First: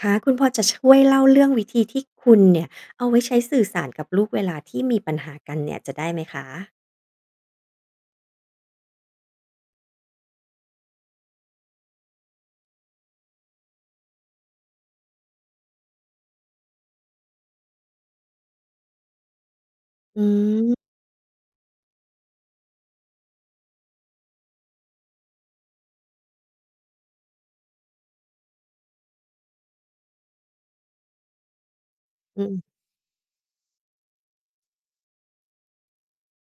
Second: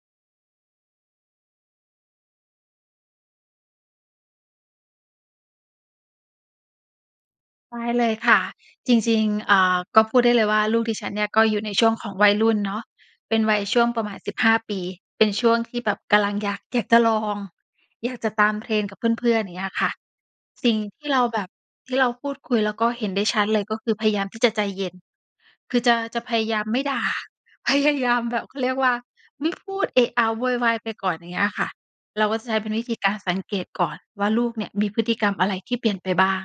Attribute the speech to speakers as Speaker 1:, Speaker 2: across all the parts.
Speaker 1: ค่ะ คุณพอจะช่วยเล่าเรื่องวิธีที่คุณเนี่ย เอาไว้ใช้สื่อสารกับลูกเวลาที่มีปัญหากันเนี่ย จะได้ไหมคะ?
Speaker 2: ได้เลยค่ะ จริง ๆ อ่า ก็พูดได้เลยว่า ลูกดิฉันเนี่ย ก็อยู่ในช่วงของวัยรุ่นเนาะ เป็นวัยช่วงประมาณ 15 ปี เป็นช่วงที่แบบกำลังอยาก อยากจะลอง อยากจะตาม trend กับเพื่อน ๆ อย่างเงี้ยค่ะ
Speaker 1: อ
Speaker 2: สิ
Speaker 1: ืม
Speaker 2: ่งที่เราแบบ ที่เราพูดคุย แล้วก็เห็นได้ชัดเลย ก็คือพยายามที่จะใจเย็น คือจะ จะพยายามไม่ด่า พยายามแบบ เขาเรียกว่า ไม่พูดเอะอะโวยวายไปก่อน อย่างเงี้ยค่ะ เราก็
Speaker 1: อื
Speaker 2: จะใช้
Speaker 1: ม
Speaker 2: เป็นวิธีการสังเกตก่อนว่า ลูกเนี่ย มีพฤติกรรมอะไร ที่เปลี่ยนไปบ้าง?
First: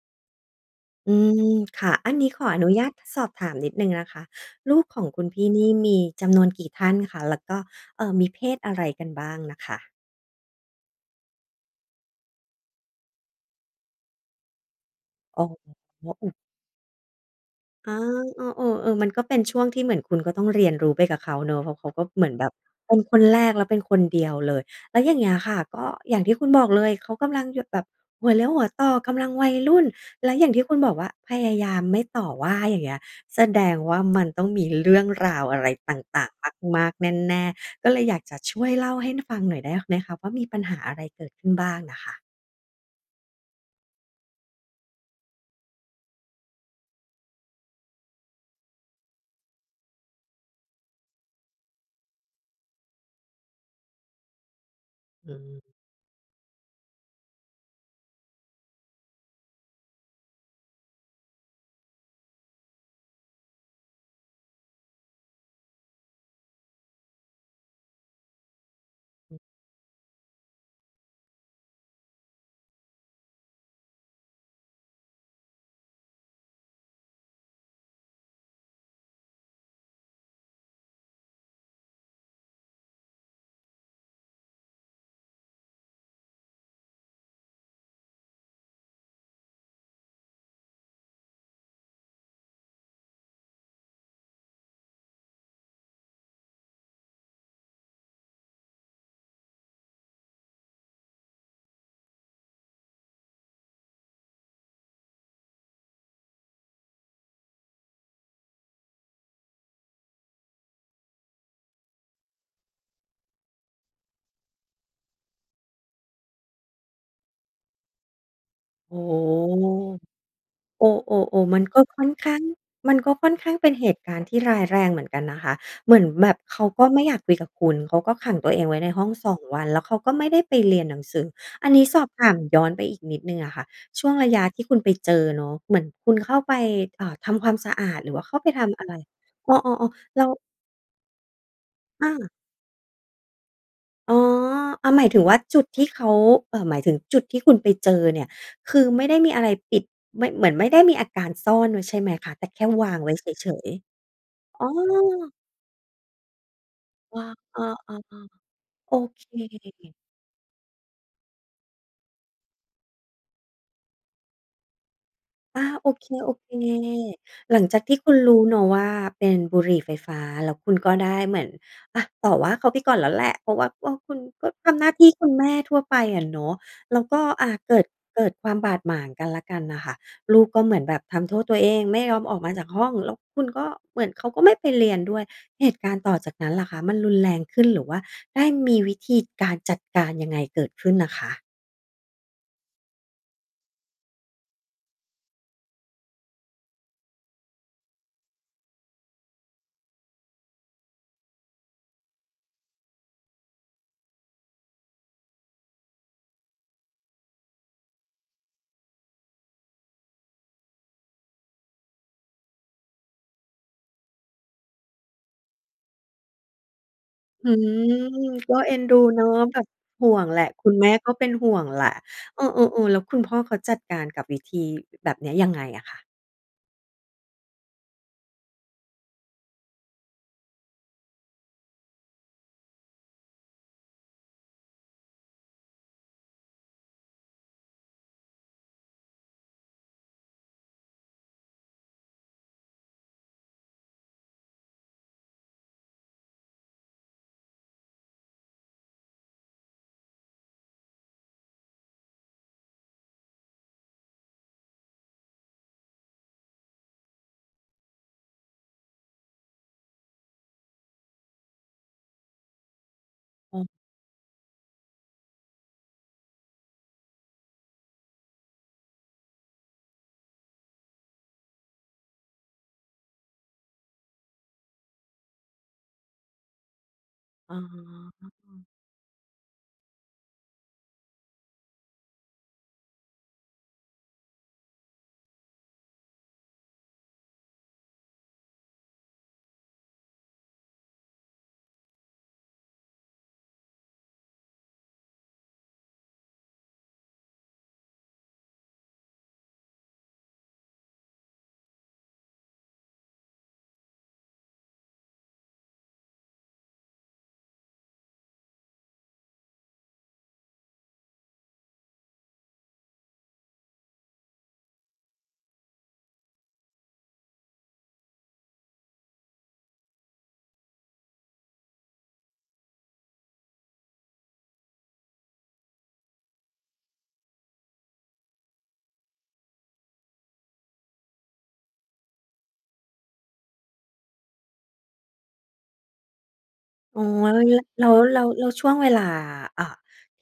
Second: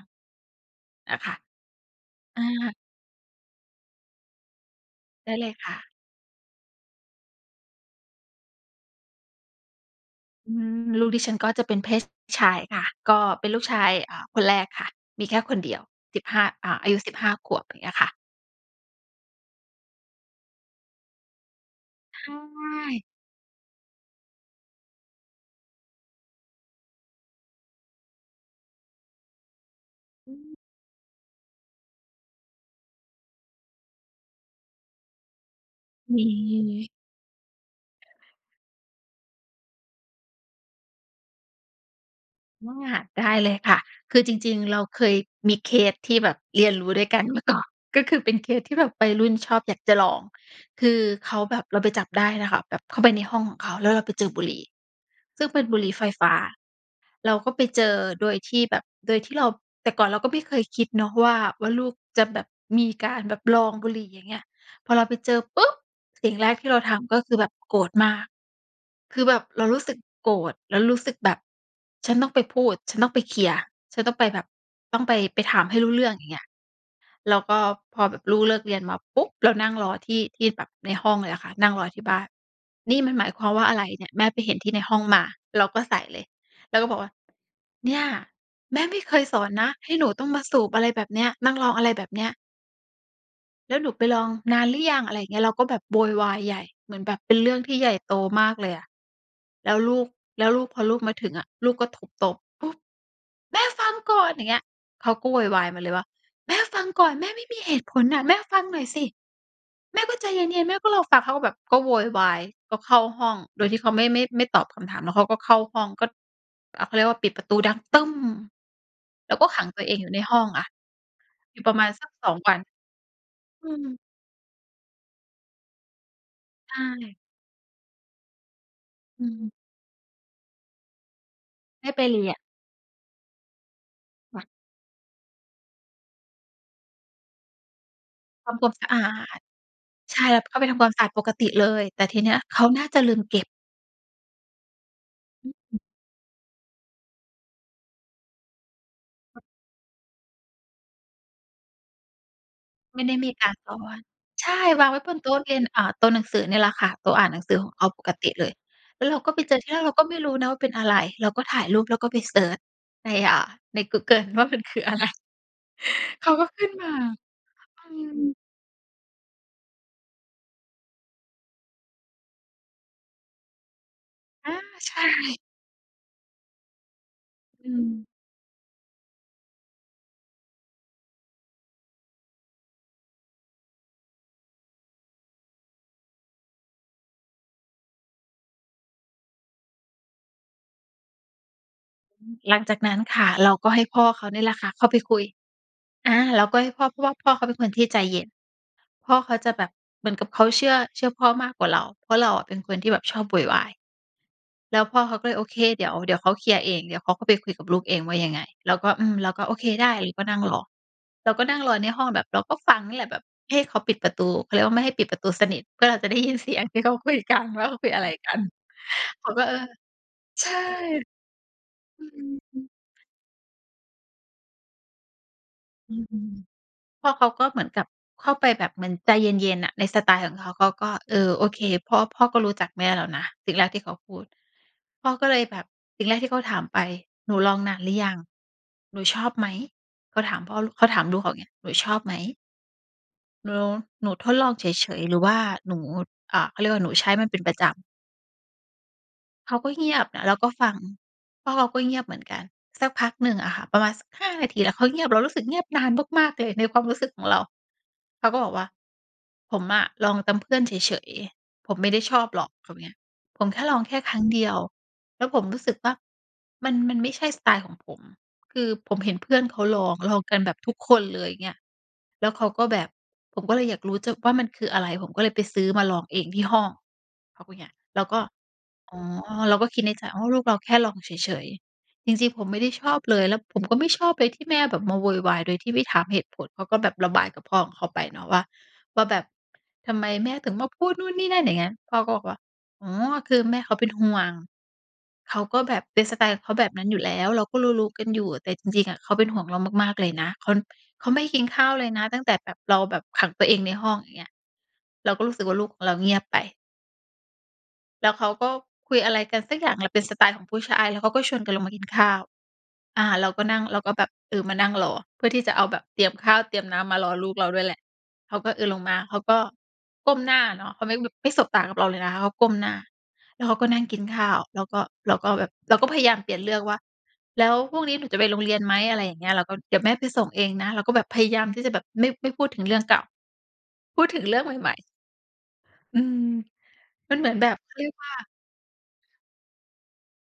Speaker 1: อ
Speaker 2: อ
Speaker 1: ื
Speaker 2: ะะคะ
Speaker 1: ม ค่ะ อันนี้ข
Speaker 2: อ
Speaker 1: ออนุ
Speaker 2: า
Speaker 1: ญาตสอบถามนิดหนึ่งนะคะ ลูกของคุณ
Speaker 2: ได
Speaker 1: พ
Speaker 2: ้
Speaker 1: ี
Speaker 2: เ
Speaker 1: ่
Speaker 2: ลย
Speaker 1: นี
Speaker 2: ค
Speaker 1: ่
Speaker 2: ่
Speaker 1: ม
Speaker 2: ะ
Speaker 1: ีจำนวนกี่ท่านคะ? แล้วก็ เอ่อ มีเพศอะไรกันบ้างน่ะคะ?
Speaker 2: อืม ลูกดิฉันก็จะเป็นเพศ ช ชายค่ะ ก็เป็นลูกชาย อ่า คนแรกค่ะ มีแค
Speaker 1: อ
Speaker 2: ่
Speaker 1: ๋อ
Speaker 2: คนเดียว
Speaker 1: โอ้
Speaker 2: สิ
Speaker 1: โ
Speaker 2: บห
Speaker 1: ฮ
Speaker 2: ้า อ่า อายุ 15 ขวบ อย่างเ
Speaker 1: อ
Speaker 2: งี้
Speaker 1: า
Speaker 2: ยค่ะ
Speaker 1: เออ ๆ เออ มันก็เป็นช่วงที่เหมือนคุณก็ต้องเรียนรู้ไปกับเขาเนาะ เพราะเขาก็
Speaker 2: ใ
Speaker 1: เ
Speaker 2: ช
Speaker 1: หมือนแบบเป็น
Speaker 2: ่
Speaker 1: คนแรก แล้วเป็นคนเดียวเลย แล้วอย่างเงี้ยค่ะ ก็อย่างที่คุณบอกเลย เขากำลังอยู่ แบบหัวเลี้ยวหัวต่อ กำลังวัยรุ่น แล
Speaker 2: อ
Speaker 1: ะอย่าง
Speaker 2: ืม
Speaker 1: ที่คุณบอกว่า พยายามไม่ต่อว่า อย่างเงี้ย แสดงว่า มันต้องมีเรื่องราวอะไรต
Speaker 2: ม
Speaker 1: ่าง ๆ มา
Speaker 2: ี
Speaker 1: ก ๆ แน่ ๆ ก็เลยอยากจะช่วยเล่าให้ฟังหน่อยได้ไหมคะ ว่า มีปัญหาอะไรเกิดขึ้นบ้างน่ะค่ะ?
Speaker 2: อา ได้เลยค่ะ คือจริง ๆ เราเคยมีเคสที่แบบเรียนรู้ด้วยกันเมื่อก่อน ก็คือเป็นเคสที่แบบวัยรุ่นชอบอยากจะลอง คือเขาแบบ เราไปจับได้น่ะค่ะ แบบเข้าไปในห้องของเขา แล้วเราไปเจอบุหรี่
Speaker 1: อ
Speaker 2: ซึ่งเ
Speaker 1: ืม
Speaker 2: ป็นบุหรี่ไฟฟ้า เราก็ไปเจอโดยที่แบบ โดยที่เรา แต่ก่อนเราก็ไม่เคยคิดเนาะว่า ว่าลูกจะแบบมีการแบบลองบุหรี่อย่างเงี้ย พอเราไปเจอปุ๊บ สิ่งแรกที่เราทำ ก็คือแบบโกรธมาก คือ
Speaker 1: อ
Speaker 2: แบ
Speaker 1: ืม
Speaker 2: บเรารู้สึกโกรธ เรารู้สึกแบบฉันต้องไปพูด ฉันต้องไปเคลียร์ ฉันต้องไปแบบต้องไป ไปถามให้รู้เรื่อง อย่างเงี้ย แล้วก็พอแบบลูกเลิกเรียนมาปุ๊บ เรานั่งรอที่ ที่แบบในห้องเลยอะค่ะ นั่งรอที่บ้าน "นี่มันหมายความว่าอะไรเนี่ย แม่ไปเห็นที่ในห้องมา" เราก็ใส่เลย แล้วก็บอกว่า "เนี่ย แม่ไม่เคยสอนนะ ให้หนูต้องมาสูบอะไรแบบเนี้ย นั่งลองอะไรแบบเนี้ย" "แล้วหนูไปลองนานหรือยัง" อะไรอย่างเงี้ย เราก็แบบโวยวายใหญ่ เหมือนแบบเป็นเรื่องที่ใหญ่โตมากเลยอะ แล้วลูก แล้วลูก พอลูกมาถึงอะ ลูกก็ทุบโต๊ะ ปุ๊บ แม่ฟังก่อน อย่างเงี้ย เขาก็โวยวายมาเลย ว่า "แม่ฟังก่อน แม่ไม่มีเหตุผลน่ะ แม่ฟังหน่อยสิ" แม่ก็ใจเย็น ๆ แม่ก็รอฟัง เขาก็แบบก็โวยวาย ก็เข้าห้อง โดยที่เขาไม่ ไม่ ไม่ตอบคำถาม แล้วเขาก็เข้าห้อง ก็ อ่า เขาเรียกว่า ปิดประตูดัง ตึ้ม
Speaker 1: โอ้โฮ
Speaker 2: แล้วก็ขังตัวเองอยู่ในห้องอะ
Speaker 1: โอ้ ๆ ๆ
Speaker 2: อ
Speaker 1: ม
Speaker 2: ยู
Speaker 1: ั
Speaker 2: ่
Speaker 1: น
Speaker 2: ปร
Speaker 1: ก
Speaker 2: ะ
Speaker 1: ็
Speaker 2: มาณ
Speaker 1: ค
Speaker 2: ส
Speaker 1: ่
Speaker 2: ั
Speaker 1: อ
Speaker 2: ก
Speaker 1: น
Speaker 2: ส
Speaker 1: ข
Speaker 2: อ
Speaker 1: ้
Speaker 2: ง
Speaker 1: าง
Speaker 2: วัน
Speaker 1: มันก็ค่อนข้างเ
Speaker 2: อ
Speaker 1: ป
Speaker 2: ื
Speaker 1: ็นเห
Speaker 2: ม
Speaker 1: ตุการณ์ที่ร้ายแรงเหมือนกันนะคะ เหมือนแบบเขา
Speaker 2: ใช
Speaker 1: ก็ไม่
Speaker 2: ่
Speaker 1: อยากคุยกับคุณ เขาก็ขังตัวเองไว้ในห้อง
Speaker 2: อื
Speaker 1: 2
Speaker 2: ม
Speaker 1: วัน แล้วเขาก็ไม่ได้ไปเรียนหนังสือ อันนี
Speaker 2: ไ
Speaker 1: ้
Speaker 2: ม่
Speaker 1: ส
Speaker 2: ไป
Speaker 1: อบ
Speaker 2: เร
Speaker 1: ถ
Speaker 2: ี
Speaker 1: า
Speaker 2: ย
Speaker 1: ม
Speaker 2: น
Speaker 1: ย้อนไปอีกนิดหนึ่งอะค่ะ ช่วงระ
Speaker 2: ค
Speaker 1: ย
Speaker 2: ่
Speaker 1: ะ
Speaker 2: ะ
Speaker 1: ที่คุณไปเจอเนาะ เหมือนคุณเข้าไป อ่า ทำความสะอาด หรือว่าเข้าไป
Speaker 2: ทำ
Speaker 1: ท
Speaker 2: ความ
Speaker 1: ำอ
Speaker 2: ส
Speaker 1: ะ
Speaker 2: ะ
Speaker 1: ไร?
Speaker 2: อาด
Speaker 1: อ๋อ ๆ
Speaker 2: ใ
Speaker 1: ๆ
Speaker 2: ช
Speaker 1: แล
Speaker 2: ่
Speaker 1: ้ว
Speaker 2: แล้วเข้าไปทำความสะอาดปกติเลย แต่
Speaker 1: อ
Speaker 2: ทีเ
Speaker 1: า
Speaker 2: นี้ย เขาน่าจะลืมเก็บ
Speaker 1: อ๋อ อ่า หมายถึงว่า
Speaker 2: อ
Speaker 1: จุดท
Speaker 2: ือ
Speaker 1: ี่เขา เอ่อ หมายถึงจุดที่คุณไปเจอเนี่ย คือไม่ได้มีอะไรปิด ไม่ เหมือนไม่ได้มีอาการซ่อนไว้ ใช่ไหมคะ? แต่แค่วาง
Speaker 2: ไม่
Speaker 1: ไว
Speaker 2: ได
Speaker 1: ้
Speaker 2: ้
Speaker 1: เ
Speaker 2: มีก
Speaker 1: ฉ
Speaker 2: าร
Speaker 1: ย
Speaker 2: ต่อว่า ใช
Speaker 1: ๆ อ
Speaker 2: ่
Speaker 1: ๋
Speaker 2: วางไว้บนโต
Speaker 1: อ
Speaker 2: ๊ะเรียน อ่า โต๊ะหนังสือนี่แหละค่ะ โต๊
Speaker 1: อ
Speaker 2: ะ
Speaker 1: า
Speaker 2: อ่านหนังสื
Speaker 1: เอ
Speaker 2: อของเขา
Speaker 1: อ
Speaker 2: ปกติเ
Speaker 1: ๆ
Speaker 2: ลย
Speaker 1: ๆ โอ
Speaker 2: แล้วเรา
Speaker 1: เ
Speaker 2: ก็ไปเจอ ทีแรกเร
Speaker 1: ค
Speaker 2: าก็ไม่รู้นะว่าเป็นอะไร เราก็ถ่ายรูปแล้วก็ไปเซิร์ชใน อ่า ในกูเกิลว่า มันคืออะไร
Speaker 1: อา โอเค
Speaker 2: เขาก็ขึ้นมา
Speaker 1: ๆ หลังจ
Speaker 2: อ
Speaker 1: าก
Speaker 2: ื
Speaker 1: ที่คุณร
Speaker 2: ม
Speaker 1: ู้เนาะ ว่า เป็นบุหรี่ไฟฟ้า แล้วคุณก็ได้เหมือนอะ ต่อว่าเขาไปก่อนแล้วแหละ เพราะว่า เออ คุณก็
Speaker 2: อา
Speaker 1: ทำหน้
Speaker 2: ใ
Speaker 1: า
Speaker 2: ช
Speaker 1: ท
Speaker 2: ่
Speaker 1: ี่คุณแม่ทั่วไปอะเนาะ แล้วก็ อ่า
Speaker 2: อื
Speaker 1: เกิด
Speaker 2: ม
Speaker 1: เกิดความบาดหมางกันและกันน่ะค่ะ ลูกก็เหมือนแบบทำโทษตัวเอง ไม่ยอมออกมาจากห้อง แล้วคุณก็ เหมือนเขาก็ไม่ไปเรียนด้วย เหตุการณ์ต่อจากนั้นล่ะคะ มันรุนแรงขึ้น หรือว่าได้มีวิธีการจัดการยังไงเกิดขึ้นอะคะ?
Speaker 2: หลังจากนั้นค่ะ เราก็ให้พ่อเขานี่แหละค่ะ เข้าไปคุย อา เราก็ให้พ่อ พ่อเขาเป็นคนที่ใจเย็น พ่อเขาจะแบบเหมือนกับเขาเชื่อ เชื่อพ่อมากกว่าเรา เพราะเราอะเป็นคนที่แบบชอบโวยวาย แล้วพ่อเขาก็เลยโอเค เดี๋ยว เดี๋ยวเขาเคลียร์เอง เดี๋ยวเขาก็ไปคุยกับลูกเองว่ายังไง เราก็ อืม เราก็โอเคได้ เราก็นั่งรอ เราก็นั่งรอในห้องแบบเราก็ฟังนี่แหละ แบบให้เขาปิดประตู เขาเรียกว่าไม่ให้ปิดประตูสนิท เพื่อ เราจะได้ยินเสียงที่เขาคุยกัน
Speaker 1: อื
Speaker 2: ว่าเขาคุย
Speaker 1: ม
Speaker 2: อะไรกัน
Speaker 1: ก็เอ็นดูเน
Speaker 2: เ
Speaker 1: า
Speaker 2: ข
Speaker 1: ะ
Speaker 2: าก็ เอ
Speaker 1: แบ
Speaker 2: อ
Speaker 1: บห่วงแหล
Speaker 2: ใ
Speaker 1: ะ
Speaker 2: ช่
Speaker 1: คุณแม่ก็เป็นห่วงแหละ
Speaker 2: อื
Speaker 1: เอ
Speaker 2: ม
Speaker 1: อ ๆ ๆ แล้วคุณพ่อเขาจัดการกับวิธีแบบเนี้ยยังไงอะค
Speaker 2: อื
Speaker 1: ะ?
Speaker 2: ม พ่อเขาก็เหมือนกับเข้าไปแบบเหมือนใจเย็น ๆ น่ะ ในสไตล์ของเขา เขาก็ เออ โอเคพ่อ พ่อก็รู้จากแม่แล้วนะ สิ่งแรกที่เขาพูด พ่อก็เลยแบบสิ่งแรกที่เขาถามไป หนูลองนานหรือยัง หนูชอบไหม เขาถามพ่อ เขาถามลูกเขาอย่างงี้ หนูชอบไหม เหรอ หนูทดลองเฉย ๆ หรือว่าหนู อ่า เขาเรียกว่า หนูใช้มันเป็นประจำ? เขาก็เงียบน่ะ แล้วก็ฟัง เพราะเราก็เงียบเหมือนกัน สักพักหนึ่งอะค่ะ ประมาณสัก 5 นาที แล้วเขาเงียบ เรารู้สึกเงียบนานมาก ๆ เลย ในความรู้สึกของเรา เขาก็บอกว่า "ผมอะลองตามเพื่อนเฉย ๆ ผมไม่ได้ชอบหรอก" เขาว่าเงี้ย "ผม
Speaker 1: โ
Speaker 2: แค่
Speaker 1: อ้
Speaker 2: ลองแค่ครั้งเดียว แล้วผมรู้สึกว่า มัน มันไม่ใช่สไตล์ของผม คือผมเห็นเพื่อนเขาลอง ลองกันแบบทุกคนเลย" เงี้ย แล้วเขาก็แบบ "ผมก็เลยอยากรู้จัก ว่า มันคืออะไร ผมก็เลยไปซื้อมาลองเองที่ห้อง" เขาพ
Speaker 1: อ
Speaker 2: ู
Speaker 1: ๋
Speaker 2: ดเงี้ย เราก็
Speaker 1: อ
Speaker 2: อ๋อ เราก็คิดในใจ "อ๋อ ลูกเราแค่ลองเฉย ๆ" "จริง ๆ ผมไม่ได้ชอบเลย แล้วผมก็ไม่ชอบเลย ที่แม่แบบมาโวยวาย โดยที่ไม่ถามเหตุผล" เขาก็แบบระบายกับพ่อของเขาไปเนาะว่า ว่าแบบ ทำไมแม่ถึงมาพูดนู่นนี่นั่น อย่างเงี้ย พ่อก็บอกว่า "อ๋อ คือแม่เขาเป็นห่วง เขาก็แบบเป็นสไตล์เขาแบบนั้นอยู่แล้ว เราก็รู้ ๆ กันอยู่ แต่จริง ๆ อะ เขาเป็นห่วงเรามากๆ เลยนะ ค้อน เขาไม่ได้กินข้าวเลยนะ ตั้งแต่แบบเราแบบขังตัวเองในห้อง" อย่างเงี้ย เราก็รู้สึกว่า ลูกของเราเงียบไป แล้วเขาก็คุยอะไรกันสักอย่างเเหละ เป็นสไตล์ของผู้ชาย แล้วเขาก็ชวนกันลงมากินข้าว อ่า เราก็นั่ง เราก็แบบ เออ มานั่งรอ เพื่อที่จะเอาแบบเตรียมข้าวเตรียมน้ำ มารอลูกเราด้วยแหละ เขาก็ เออ ลงมา เขาก็ก้มหน้าเนาะ เขาไม่ ไม่สบตากับเราเลยนะคะ เขาก้มหน้า แล้วเขาก็นั่งกินข้าว แล้วก็ เราก็แบบ เราก็พยายามเปลี่ยนเรื่องว่า "แล้วพรุ่งนี้หนูจะไปโรงเรียนไหม?" อะไรอย่างเงี้ย เราก็ "เดี๋ยวแม่ไปส่งเองนะ" เราก็แบบพยายามที่จะแบบ ไม่ ไม่พูดถึงเรื่องเก่า พูดถึงเรื่องใหม่ ๆ อืม
Speaker 1: อ๋อ
Speaker 2: มันเหมือ
Speaker 1: แล
Speaker 2: น
Speaker 1: ้ว
Speaker 2: แบ
Speaker 1: ง
Speaker 2: บ
Speaker 1: ี้
Speaker 2: เขา
Speaker 1: แ
Speaker 2: เ
Speaker 1: ล
Speaker 2: รี
Speaker 1: ้
Speaker 2: ยก
Speaker 1: ว
Speaker 2: ว่า
Speaker 1: แล้ว แล้วช่วงเวลา อ่า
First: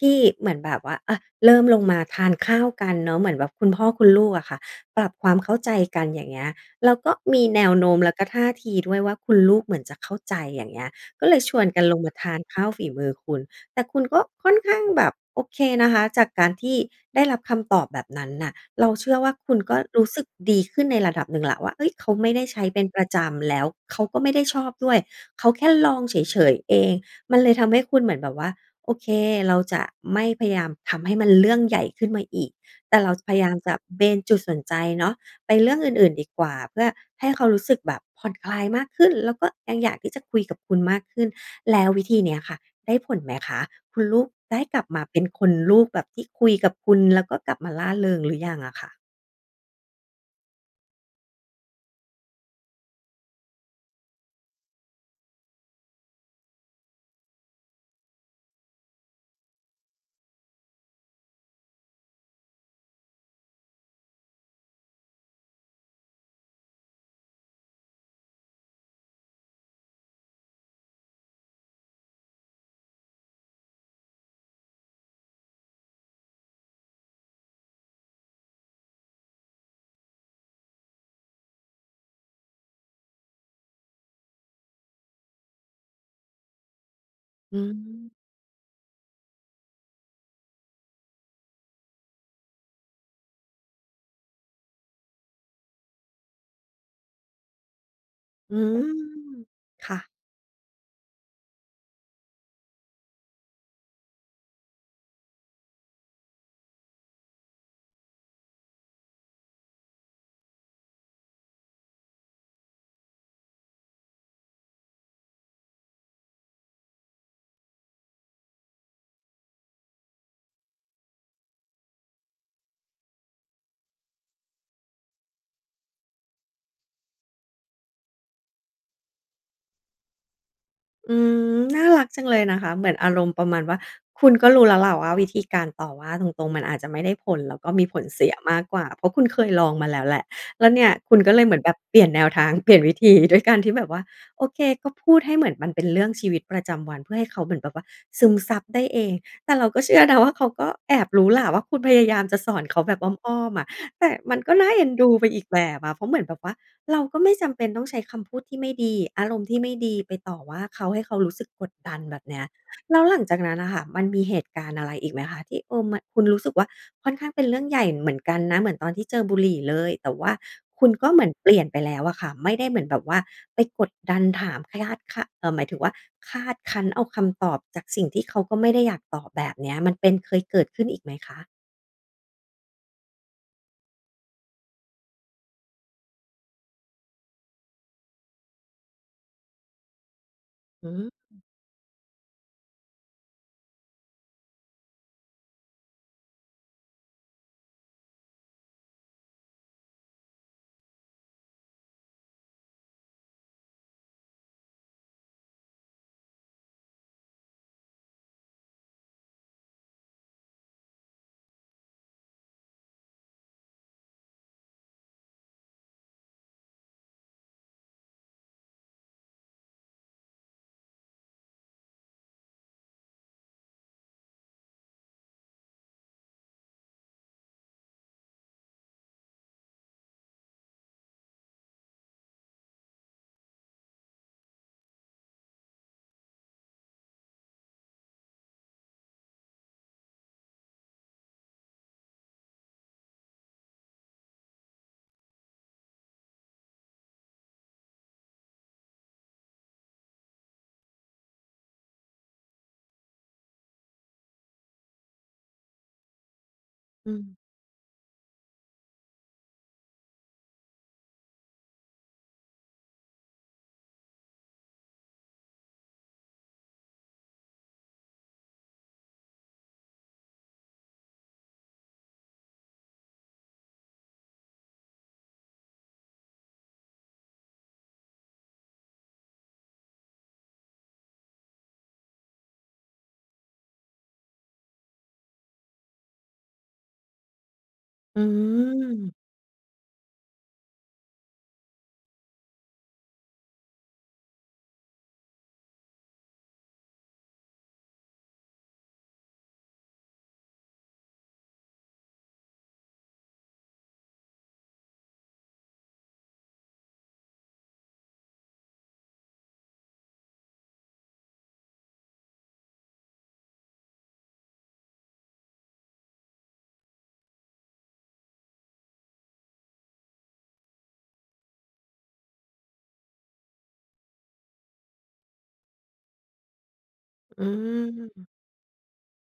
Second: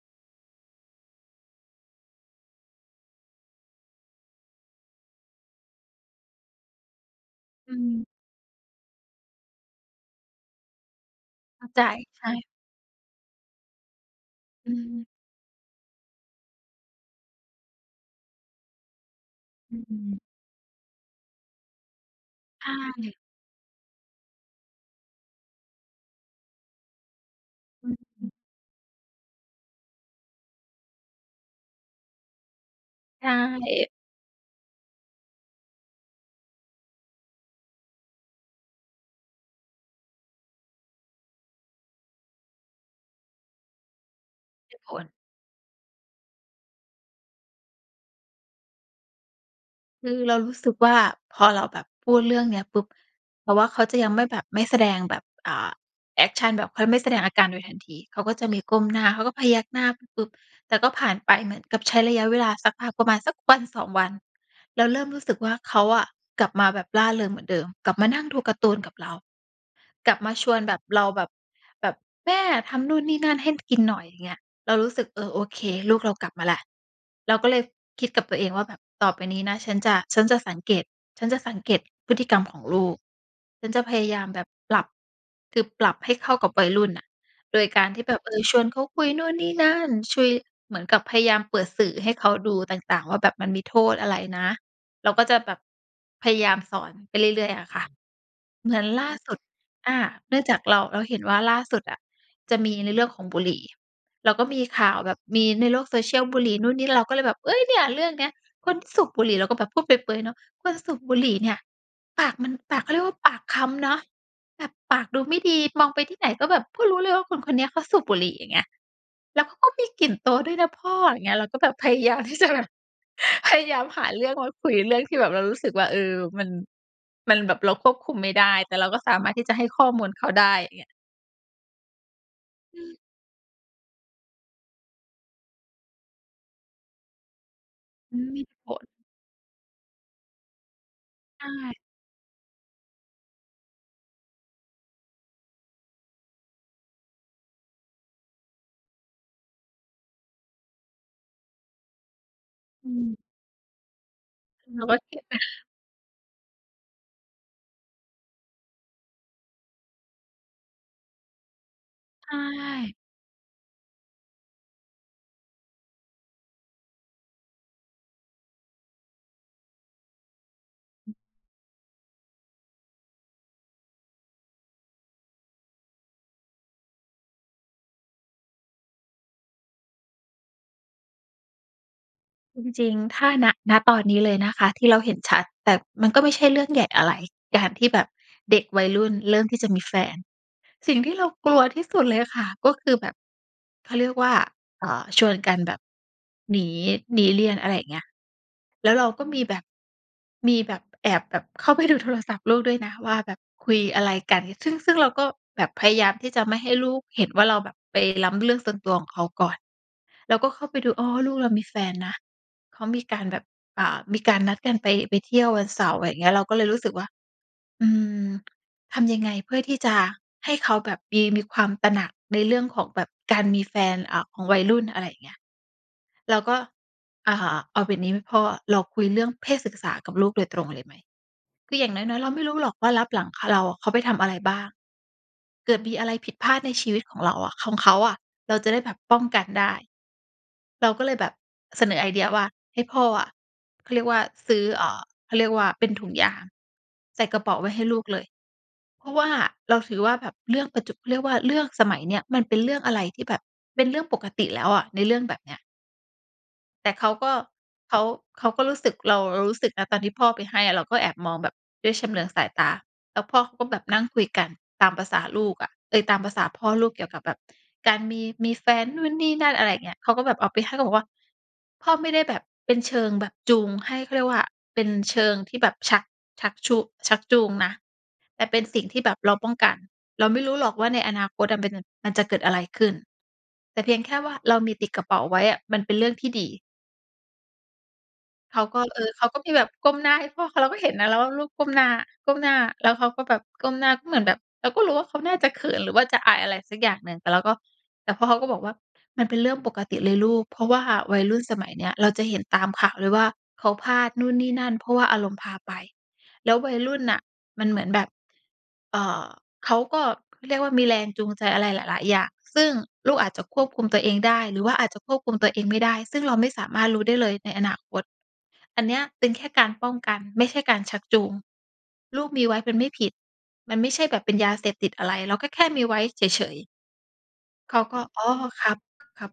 Speaker 1: ที่เหมือนแบบว่า อ่า เริ่มลงมาทานข้าวกันเนาะ เหมือนแบบคุณพ่อคุณลูกอะค่ะ ปรับความเข้าใจกัน อย่างเงี้ย แล้วก็มีแน
Speaker 2: อ
Speaker 1: ว
Speaker 2: ื
Speaker 1: โน้ม
Speaker 2: ม
Speaker 1: แล้วก็ท่าทีด้วยว่าคุณลูกเหมือนจะเข้าใจ อย่างเงี้ย ก็เลยช
Speaker 2: เข
Speaker 1: วน
Speaker 2: ้า
Speaker 1: ก
Speaker 2: ใจ
Speaker 1: ันลงมา
Speaker 2: ใช
Speaker 1: ทาน
Speaker 2: ่
Speaker 1: ข้าวฝีมือคุณ แต่คุณก็ค่อน
Speaker 2: อ
Speaker 1: ข
Speaker 2: ื
Speaker 1: ้างแบ
Speaker 2: ม
Speaker 1: บโอเคนะคะ จากการที่ได้รับคำตอบแบบนั้นน่ะ เราเชื่อว่าคุณก
Speaker 2: อ
Speaker 1: ็รู้
Speaker 2: ืม
Speaker 1: สึกดีขึ้นในระดับหนึ่งแล้ว ว่า เฮ้ย เขาไม่ได้ใช
Speaker 2: ใ
Speaker 1: ้
Speaker 2: ช
Speaker 1: เป็นประ
Speaker 2: ่
Speaker 1: จำ แล้วเขาก็ไม่ได้ชอบด้วย เขาแค่ลองเฉย ๆ เอง มันเลยทำให้คุณเหมือนแบบว่า โอเค เราจะไม่พยายามทำให้มันเรื่องใหญ่ขึ้นมาอีก แต่เรา
Speaker 2: ใช
Speaker 1: พยายามจะ
Speaker 2: ่
Speaker 1: เบนจุดสนใจเนาะ ไปเรื่องอื่น ๆ ดีกว่า เพื่อให้เขารู้สึกแบบผ่อนคลายมากขึ้น แล้วก็ยังอยากที่จะคุยกับคุณมากขึ้น แล้ววิธีนี้ค่ะได้ผลไหมคะ? คุณลูกได้
Speaker 2: ได
Speaker 1: ก
Speaker 2: ้
Speaker 1: ลับ
Speaker 2: ผ
Speaker 1: มา
Speaker 2: ล
Speaker 1: เป็นคุณลูกแบบที่คุยกับคุณ แล้วก็กลับมาร่าเริงหรือยังอะคะ?
Speaker 2: คือเรารู้สึกว่า พอเราแบบพูดเรื่องเนี้ยปุ๊บ เพราะว่าเขาจะยังไม่แบบ ไม่แสดงแบบ อ่า แอกชันแบบเขายังไม่แสดงอาการโดยทันที เขาก็จะมีก้มหน้า เขาก็พยักหน้าปึ๊บ ๆ แต่ก็ผ่านไปเหมือนกับใช้ระยะเวลาสักพัก ประมาณสัก 1-2 วัน แล้วเริ่มรู้สึกว่า เขาอะกลับมาแบบร่าเริงเหมือนเดิม กลับมานั่งดูการ์ตูนกับเรา กลับมาชวนแบบ เราแบบ แบบแม่ทำนู่นนี่นั่น ให้ ผ กินหน่อย อย่างเงี้ย เรารู้สึก เออ โอเค ลูกเรากลับมาแล้ว เราก็เลยคิดกับตัวเองว่า แบบต่อไปนี้นะ ฉันจะ ฉันจะสังเกต ฉันจะสังเกตพฤติกรรมของลูก ฉันจะพยายามแบบปรับ คือปรับให้เข้ากับวัยรุ่นน่ะ
Speaker 1: อื
Speaker 2: โดยการที่
Speaker 1: ม
Speaker 2: แบบ เออ ชวนเขาคุยนู่นนี่นั่น คุย เหมือนกับพยายามเปิดสื่อให้เขาดูต่าง ๆ ว่า แบบมันมีโทษอะไรนะ? เราก็จะแบบพยายามสอนไปเรื่อย ๆ อะค่ะ
Speaker 1: อื
Speaker 2: เหมื
Speaker 1: ม
Speaker 2: อนล่าสุด
Speaker 1: ค
Speaker 2: อ
Speaker 1: ่
Speaker 2: า
Speaker 1: ะ
Speaker 2: เนื่องจากเรา เราเห็นว่าล่าสุดอะ จะมีในเรื่องของบุหรี่ แล้วก็มีข่าวแบบมีในโลก social บุหรี่นู่นนี่ เราก็เลยแบบ เฮ่ย เนี่ยเรื่องเนี้ยคนสูบบุหรี่ เราก็แบบพูดเปรย ๆ เนาะ คนสูบบุหรี่เนี่ย ปากมัน ปาก เขาเรียกว่า ปากคล้ำเนาะ แบบปากดูไม่ดี มองไปที่ไหนก็แบบก็รู้เลยว่า คนคนเนี้ยเขาสูบบุหรี่ อย่างเงี้ย แล้วเขาก็มีกลิ่นตัวด้วยนะพ่อ อย่างเงี้ย เราก็แบบ พยายามที่จะแบบ พยายามหาเรื่องมาคุย เรื่องที่แบบเรารู้สึกว่า เออ มัน มันแบบเราควบคุมไม่ได้ แต่เราก็สามารถที่จะให้ข้อมูลเขาได้ อย่างเงี้ย
Speaker 1: อืม น่ารักจังเลยนะคะ
Speaker 2: อื
Speaker 1: เหมือน
Speaker 2: ม
Speaker 1: อารมณ์ประมาณว่า คุณก็รู้แล้วแหละว่า วิธีการต่อว่าตรง ๆ มันอาจจะไม่ได้ผล แล้วก็มีผล
Speaker 2: อื
Speaker 1: เส
Speaker 2: ม
Speaker 1: ีย
Speaker 2: มี
Speaker 1: มาก
Speaker 2: ผ
Speaker 1: กว่า
Speaker 2: ล
Speaker 1: เพราะคุณเคยลองมาแล้วแหละ แล้วเนี่ยคุณก็เ
Speaker 2: ใ
Speaker 1: ล
Speaker 2: ช
Speaker 1: ยเหมือนแบ
Speaker 2: ่
Speaker 1: บเปลี่ยนแนวทาง เปลี่ยนวิธี ด้วยการที่แบบว่า โอเค ก็พูดให้เหมือนมันเป็นเรื่องชีวิตประจำวัน เพื่อให้เขาเหมือนแบบว่า ซึมซับได้เอง แต่เราก็เชื่อนะว่า เขาก็แอบรู้แหละว่า คุณพยายามจะสอนเขา
Speaker 2: อื
Speaker 1: แบบอ
Speaker 2: ม
Speaker 1: ้อม ๆ อะ แต่มันก็น่า
Speaker 2: เร
Speaker 1: เอ
Speaker 2: า
Speaker 1: ็น
Speaker 2: ก็
Speaker 1: ด
Speaker 2: เ
Speaker 1: ู
Speaker 2: ครีย
Speaker 1: ไ
Speaker 2: ด
Speaker 1: ป
Speaker 2: น
Speaker 1: อ
Speaker 2: ะ
Speaker 1: ีกแบบอะ เพราะเหมือนแบบว่า เราก็ไม่จำเป็นต้องใช้คำพูดที่ไม่ดี อารมณ์ที่ไม่ดีไปต่อว่าเขา ให้เขารู้สึกกดดัน แบ
Speaker 2: ใ
Speaker 1: บ
Speaker 2: ช
Speaker 1: เนี้ย แ
Speaker 2: ่
Speaker 1: ล้วหลังจากนั้นน่ะค่ะ มันมีเหตุการณ์อะไรอีกไหมคะ? ที่ เออ มัน คุณรู้สึกว่า ค่อนข้างเป็นเรื่องใหญ่เหมือนกันนะ เหมือนตอนที่เจอบุหรี่เลย แต่ว่าคุณก็
Speaker 2: อ
Speaker 1: เหมือนเปลี่ยนไปแล้วอะค่ะ ไม่ได้เหมือนแบบว่าไปกดดันถามขะยาด คาด เอ่อ หมายถึงว่า คาดคั้นเอาคำตอบจากสิ่งที่เขาก็ไม่ได้อยากตอบ แบบเนี้ย มันเป็น เคยเกิดขึ้นอีกไหมคะ?
Speaker 2: จริง ๆ ถ้า ณ ณ ตอนนี้เลยนะคะ ที่เราเห็นชัด แต่มันก็ไม่ใช่เรื่องใหญ่อะไร การที่แบบเด็กวัยรุ่นเริ่มที่จะมีแฟน
Speaker 1: อื
Speaker 2: สิ่งที่เรา
Speaker 1: ม
Speaker 2: กลัวที่สุดเลยอะค่ะ ก็คือแบบ เขาเรียกว่า เอ่อ ชวนกันแบบ หนี หนีเรียน อะไรอย่างเงี้ย แล้วเราก็มีแบบ มีแบบแอบแบบเข้าไปดูโทรศัพท์ลูกด้วยนะว่า แบบคุยอะไรกัน ซึ่ง ซึ่งเราก็แบบพยายามที่จะไม่ให้ลูกเห็นว่า เราแบบไปล้ำเรื่องส่วนตัวของเขาก่อน เราก็เข้าไปดู อ๋อ ลูกเรามีแฟนนะ เขามีการแบบ อ่า มีการนัดกันไป ไปเที่ยววันเสาร์ ไรอย่างเงี้ย เราก็เลยรู้สึกว่า อืม ทำยังไง เพื่อที่จะให้เขาแบบมี มีความตระหนักในเรื่องของแบบการมีแฟน อ่า ของวัยรุ่น อะไรอย่างเงี้ย เราก็ อ่า "เอาแบบนี้ไหมพ่อ เราคุยเรื่องเพศศึกษากับลูกโดยตรงเลยไหม?" คืออย่างน้อย ๆ เราไม่รู้หรอกว่าลับหลัง ข เราอะ เขาไปทำอะไรบ้าง เกิดมีอะไรผิดพลาดในชีวิตของเราอะ ของเขาอะ เราจะได้แบบป้องกันได้ เราก็เลยแบบเสนอไอเดียว่า ให้พ่ออะ เขาเรียกว่า ซื้อ เอ่อ เขาเรียกว่า เป็นถุงยางใส่กระเป๋าไว้ให้ลูกเลย เพราะว่าเราถือว่าแบบเรื่องปัจจุ เขาเรียกว่าเรื่องสมัยเนี้ย มันเป็นเรื่องอะไรที่แบบเป็นเรื่องปกติแล้วอะ ในเรื่องแบบเนี้ย แต่เข
Speaker 1: อ
Speaker 2: าก็
Speaker 1: ืม
Speaker 2: เขา เขาก็รู้สึก เรา เรารู้สึกนะ ตอนที่พ่อไปให้อะ เราก็แอบมองแบบด้วยชำเลืองสายตา แล้วพ่อเขาก็แบบนั่งคุยกัน ตามประสาลูกอะ เอ๊ย ตามประสาพ่อลูกเกี่ยวกับแบบ การมี มีแฟนนู่นนี่นั่น อะไรอย่างเงี้ย เขาก็แบบเอาไปให้ แล้วก็บอกว่า พ่อไม่ได้แบบเป็นเชิงแบบจูงให้ เขาเรียกว่า เป็นเชิงที่แบบชัก ชักชู ชักจูงนะ แต่เป็นสิ่งที่แบบเราป้องกัน เราไม่รู้หรอกว่า ในอนาคตจะเป็น มันจะเกิดอะไรขึ้น แต่เพียงแค่ว่า เรามีติดกระเป๋าไว้อะ มันเป็นเรื่องที่ดี
Speaker 1: อื
Speaker 2: เขาก็ เอ
Speaker 1: อ
Speaker 2: อ เขาก็มีแบบก้มหน้าให้พ่อเขา เราก็เห็นนะแล้วว่า ลูกก้มหน้า ก้มหน้า แล้วเขาก็แบบก้มหน้า ก็เหมือนแบบเราก็รู้ว่า เขาน่าจะเขิน หรือว่าจะอาย อะไรสักอย่างหนึ่ง แต่เราก็ แต่พ่อเขาก็บอกว่า มันเป็นเรื่องปกติเลยลูก เพราะว่าวัยรุ่นสมัยเนี้ย เราจะเห็นตามข่าวเลยว่า เขาพลาดนู่นนี่นั่น เพราะว่าอารมณ์พาไป แล้ววัยรุ่นน่ะ มันเหมือนแบบ อ่า เขาก็เรียกว่า มีแรงจูงใจอะไรหลาย ๆ อย่าง ซึ่งลูกอาจจะควบคุมตัวเองได้ หรือว่าอาจจะควบคุมตัวเองไม่ได้ ซึ่งเราไม่สามารถรู้ได้เลยในอนาคต อันเนี้ยเป็นแค่การป้องกัน ไม่ใช่การชักจูง ลูกมีไว้เป็นไม่ผิด มันไม่ใช่แบบเป็นยาเสพติดอะไร เราก็แค่มีไว้เฉย ๆ
Speaker 1: อื
Speaker 2: เขาก็ "อ๋อ
Speaker 1: อ
Speaker 2: ครับ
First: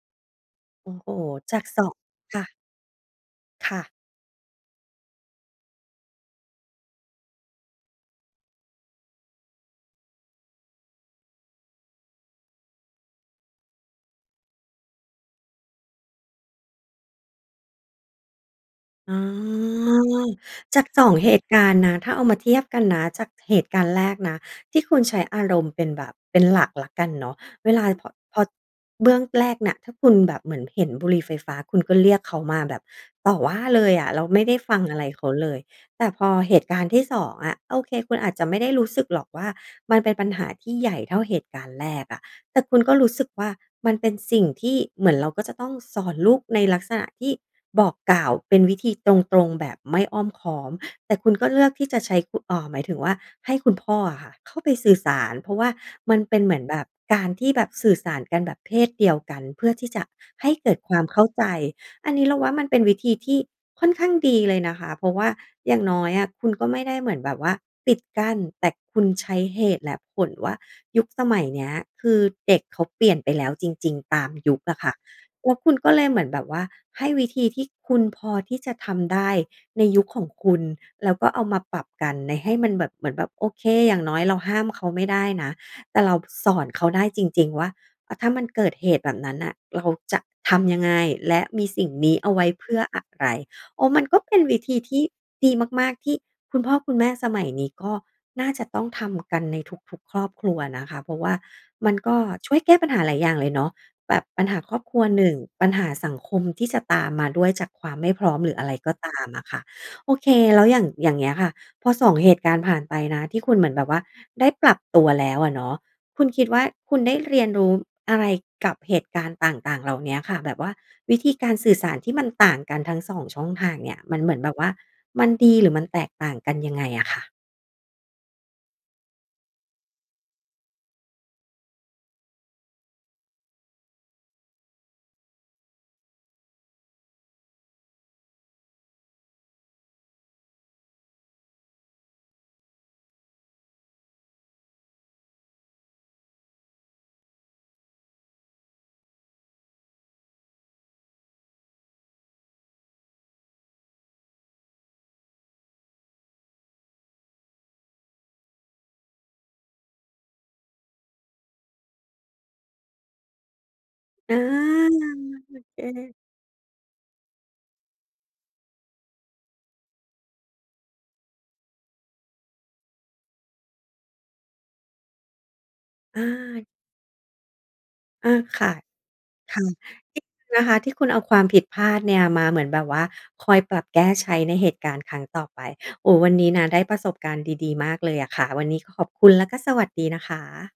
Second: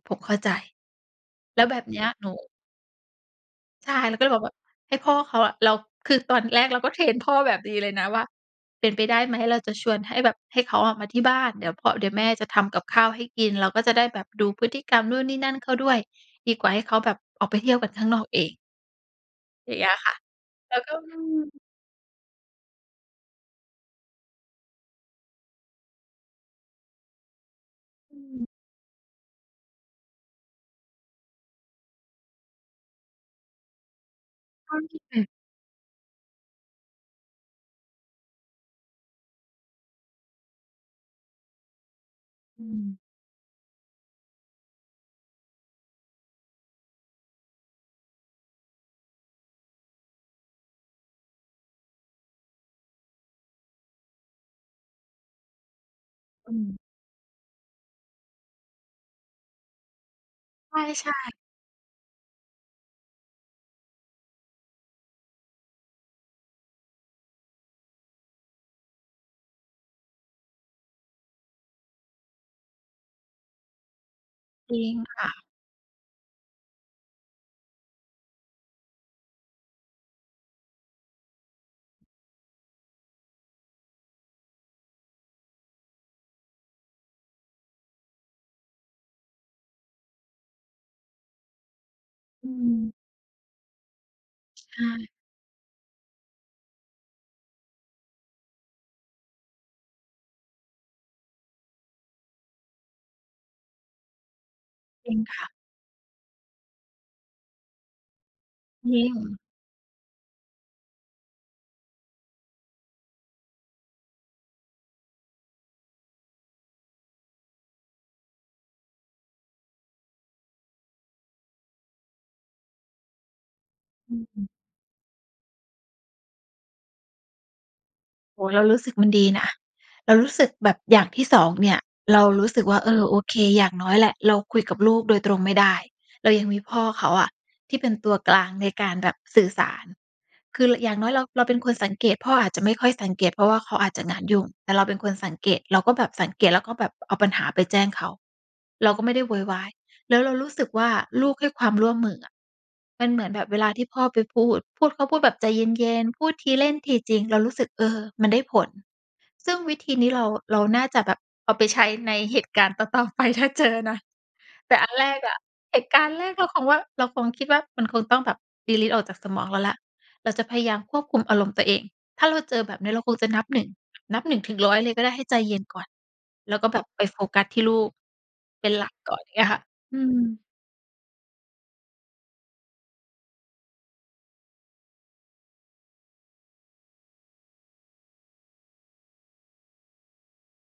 Speaker 2: ๆ ผมเข้าใจ"
Speaker 1: โอ้โฮ! จ
Speaker 2: แ
Speaker 1: า
Speaker 2: ล้
Speaker 1: ก
Speaker 2: วแบ
Speaker 1: ส
Speaker 2: บ
Speaker 1: อง
Speaker 2: เนี้ย หนู
Speaker 1: ค่ะ ค่ะ
Speaker 2: ใช่ เราก็เลยบอกว่า ให้พ่อเขาอะ เรา คือตอนแรกเราก็เทรนพ่อแบบดีเลยนะว่า เป็นไปได้ไหม เราจะชวนให้แบบ ให้เขาอะมาที่บ้าน เดี๋ยวพ่อ เดี๋ยวแม่จะทำกับข้าวให้กิน เราก็จะได้แบบดูพฤติกรรมนู่นนี่นั่นเขาด้วย ดีกว่าให้เขาแบบ ออกไปเที่ยวกันข้างนอกเอง
Speaker 1: อ๋อ
Speaker 2: อย่างเงี้ยแหละค่ะ เร
Speaker 1: จ
Speaker 2: า
Speaker 1: าก
Speaker 2: ก็
Speaker 1: สอ
Speaker 2: อื
Speaker 1: ง เหตุ
Speaker 2: ม
Speaker 1: การณ์นะ ถ้าเอามาเทียบกันนะ จากเหตุการณ์แรกนะ ที่คุณใช้อารมณ์เป็นแบบเป็นหลักแล้วกันเนาะ เวลา บ
Speaker 2: อื
Speaker 1: พอ
Speaker 2: ม
Speaker 1: เบื้องแรกเนี่ย ที่คุณแบบเหมือนเห็นบุหรี่ไฟฟ้า คุณก็เรียกเขามาแบบต่อว่าเลยอะ แล้วไม่ได้
Speaker 2: เ
Speaker 1: ฟ
Speaker 2: ท่
Speaker 1: ั
Speaker 2: า
Speaker 1: ง
Speaker 2: ท
Speaker 1: อ
Speaker 2: ี
Speaker 1: ะ
Speaker 2: ่
Speaker 1: ไร
Speaker 2: แบ
Speaker 1: เข
Speaker 2: บ
Speaker 1: าเลย แต่พอเหตุการณ์ที่ 2 อะ โอเค คุณอาจจะไม่ได้รู้สึกหรอกว่า มันเป็นปัญหาที่ใหญ่เท่าเหตุการณ์แรกอะ แต่
Speaker 2: อื
Speaker 1: คุณก็
Speaker 2: ม
Speaker 1: รู้สึกว่า มันเป็นสิ่งที่เหมือนเราก็จะต้องสอนลูก ในลักษณะที่บอกกล่าวเป็นวิธีตรง ๆ แบบไม่อ้อมค้อม แต่คุณก็เลือกที่จะใช้คุ เอ่อ หมายถึงว่าให้คุณพ่ออะค่ะเข้าไปสื่อสาร เพราะว่ามันเป็นเ
Speaker 2: อ
Speaker 1: ห
Speaker 2: ื
Speaker 1: มือน
Speaker 2: ม
Speaker 1: แบบ การที่แบบสื่อสารกันแบบเพศเดียวกัน เพื่อที่จะให้เกิดควา
Speaker 2: ใ
Speaker 1: ม
Speaker 2: ช่
Speaker 1: เข้า
Speaker 2: ๆ
Speaker 1: ใจ อันนี้ เราว่ามันเป็นวิธีที่ค่อนข้างดีเลยนะคะ เพราะว่าอย่างน้อยอะ คุณ ก็ไม่ได้เหมือนแบบว่าปิดกั้น แต่คุณใช้เหตุและผลว่า ยุคสมัยเนี้ย คือเด็กเขาเปลี่ยนไปแล้วจริง ๆ ตามยุค
Speaker 2: จ
Speaker 1: อ
Speaker 2: ร
Speaker 1: ะ
Speaker 2: ิ
Speaker 1: ค่ะ
Speaker 2: งค่ะ
Speaker 1: แล้วคุณก็เลยเหมือนแบบว่า ให้วิธีที่คุณพอที่จะทำได้ในยุคของคุณ แล้วก็เอามาปรับกันใน ให้มันแบบเหมือนแบบ โอเค อย่างน้อยเราห้ามเขาไม่ได้นะ แต่เราสอนเขาได้จริง ๆ ว่า อะ ถ้ามันเกิดเหตุแบบนั้นน่ะ แล้วเขาจะทำยังไง? และมีสิ่งนี้เอาไว
Speaker 2: อ
Speaker 1: ้
Speaker 2: ื
Speaker 1: เพื่อ
Speaker 2: ม
Speaker 1: อะไร? โอ้ มันก็เป็นวิ
Speaker 2: ใช
Speaker 1: ธีที่
Speaker 2: ่
Speaker 1: ดีมาก ๆ ที่คุณพ่อคุณแม่สมัยนี้ ก็น่าจะต้องทำกันในทุก ๆ ครอบครัวนะคะ เพราะว่ามัน ก็ช่วยแก้ปัญหาหลายอย่างเลยเนาะ แบบปัญหาครอบครัว
Speaker 2: จริง
Speaker 1: 1
Speaker 2: ค่ะ
Speaker 1: ปัญหาสังคมที่จะตามมาด้วยจากความไม่พร้อม หรืออะไรก
Speaker 2: จ
Speaker 1: ็
Speaker 2: ริ
Speaker 1: ตาม
Speaker 2: ง
Speaker 1: อะค่ะ โอเค แล้วอย่าง อย่างเงี้ยค่ะ พอ 2 เหตุการณ์ผ่านไปนะที่คุณเหมือนแบบว่า ได้ปรับตัวแล้วอะเนาะ คุณคิดว่าคุณได้เรียนรู้อะไรกับเหตุการณ์ต่าง ๆ เหล่าเนี้ยค่ะ แบบว่าวิธีการสื่อสารที่มันต่างกันทั้ง 2 ช่องทางเนี่ย
Speaker 2: อ
Speaker 1: มันเหมือน
Speaker 2: ื
Speaker 1: แ
Speaker 2: ม
Speaker 1: บบว่ามันดี หรือมันแตกต่างกันยังไงอะค่ะ?
Speaker 2: โอ้โฮ! เรารู้สึกมันดีนะ เรารู้สึกแบบอย่างที่ 2 เนี่ย เรารู้สึกว่า เออ โอเค อย่างน้อยแหละ เราคุยกับลูกโดยตรงไม่ได้ เรายังมีพ่อเขาอะ ที่เป็นตัวกลางในการแบบสื่อสาร คือ ร อย่างน้อยเรา เราเป็นคนสังเกต พ่ออาจจะไม่ค่อยสังเกต เพราะว่าเขาอาจจะงานยุ่ง แต่เราเป็นคนสังเกต เราก็แบบสังเกต แล้วก็แบบเอาปัญหาไปแจ้งเขา เราก็ไม่ได้โวยวาย แล้วเรารู้สึกว่า ลูกให้ความร่วมมืออะ มันเหมือนแบบเวลาที่พ่อไปพูด พูด เขาพูดแบบใจเย็น ๆ พูดทีเล่นทีจริง เรารู้สึก เออ มันได้ผล ซึ่งวิธีนี้เรา เราน่าจะแบบเอาไปใช้ในเหตุการณ์ ต่อ ๆ ไป ถ้าเจอนะ
Speaker 1: อา
Speaker 2: แต่อันแรกอะ
Speaker 1: โอ
Speaker 2: เ
Speaker 1: เ
Speaker 2: หตุการณ
Speaker 1: ค
Speaker 2: ์แรกเราคงว่า เราคงคิดว่า มันคงต้องแบบ ดีลีต ออกจากสมองเราแล้ว เราจะพยายามควบคุมอารมณ์ตัวเอง ถ้าเราเจอแบบเนี้ย เราคงจะนับ 1 นับ 1-100 เลยก็ได้ ให้ใจเย็นก่อน
Speaker 1: อ
Speaker 2: แล้ว
Speaker 1: า
Speaker 2: ก็แบบไปโฟกัสที่ลูก
Speaker 1: อา ค
Speaker 2: เป็
Speaker 1: ่
Speaker 2: น
Speaker 1: ะ
Speaker 2: หลักก่อน อย่างเงี้ยค
Speaker 1: ค
Speaker 2: ่ะ
Speaker 1: ่ะ
Speaker 2: อืม
Speaker 1: [unintelligible] นะคะ ที่คุณเอาความผิดพลาดเนี่ย มาเหมือนแบบว่า คอยปรับแก้ใช้ในเหตุการณ์ครั้งต่อไป โอ้ วันนี้นะได้ประสบการณ์ดี ๆ มากเลยอะค่ะ วันนี้ก็ขอบคุณ และก็สวัสดีนะคะ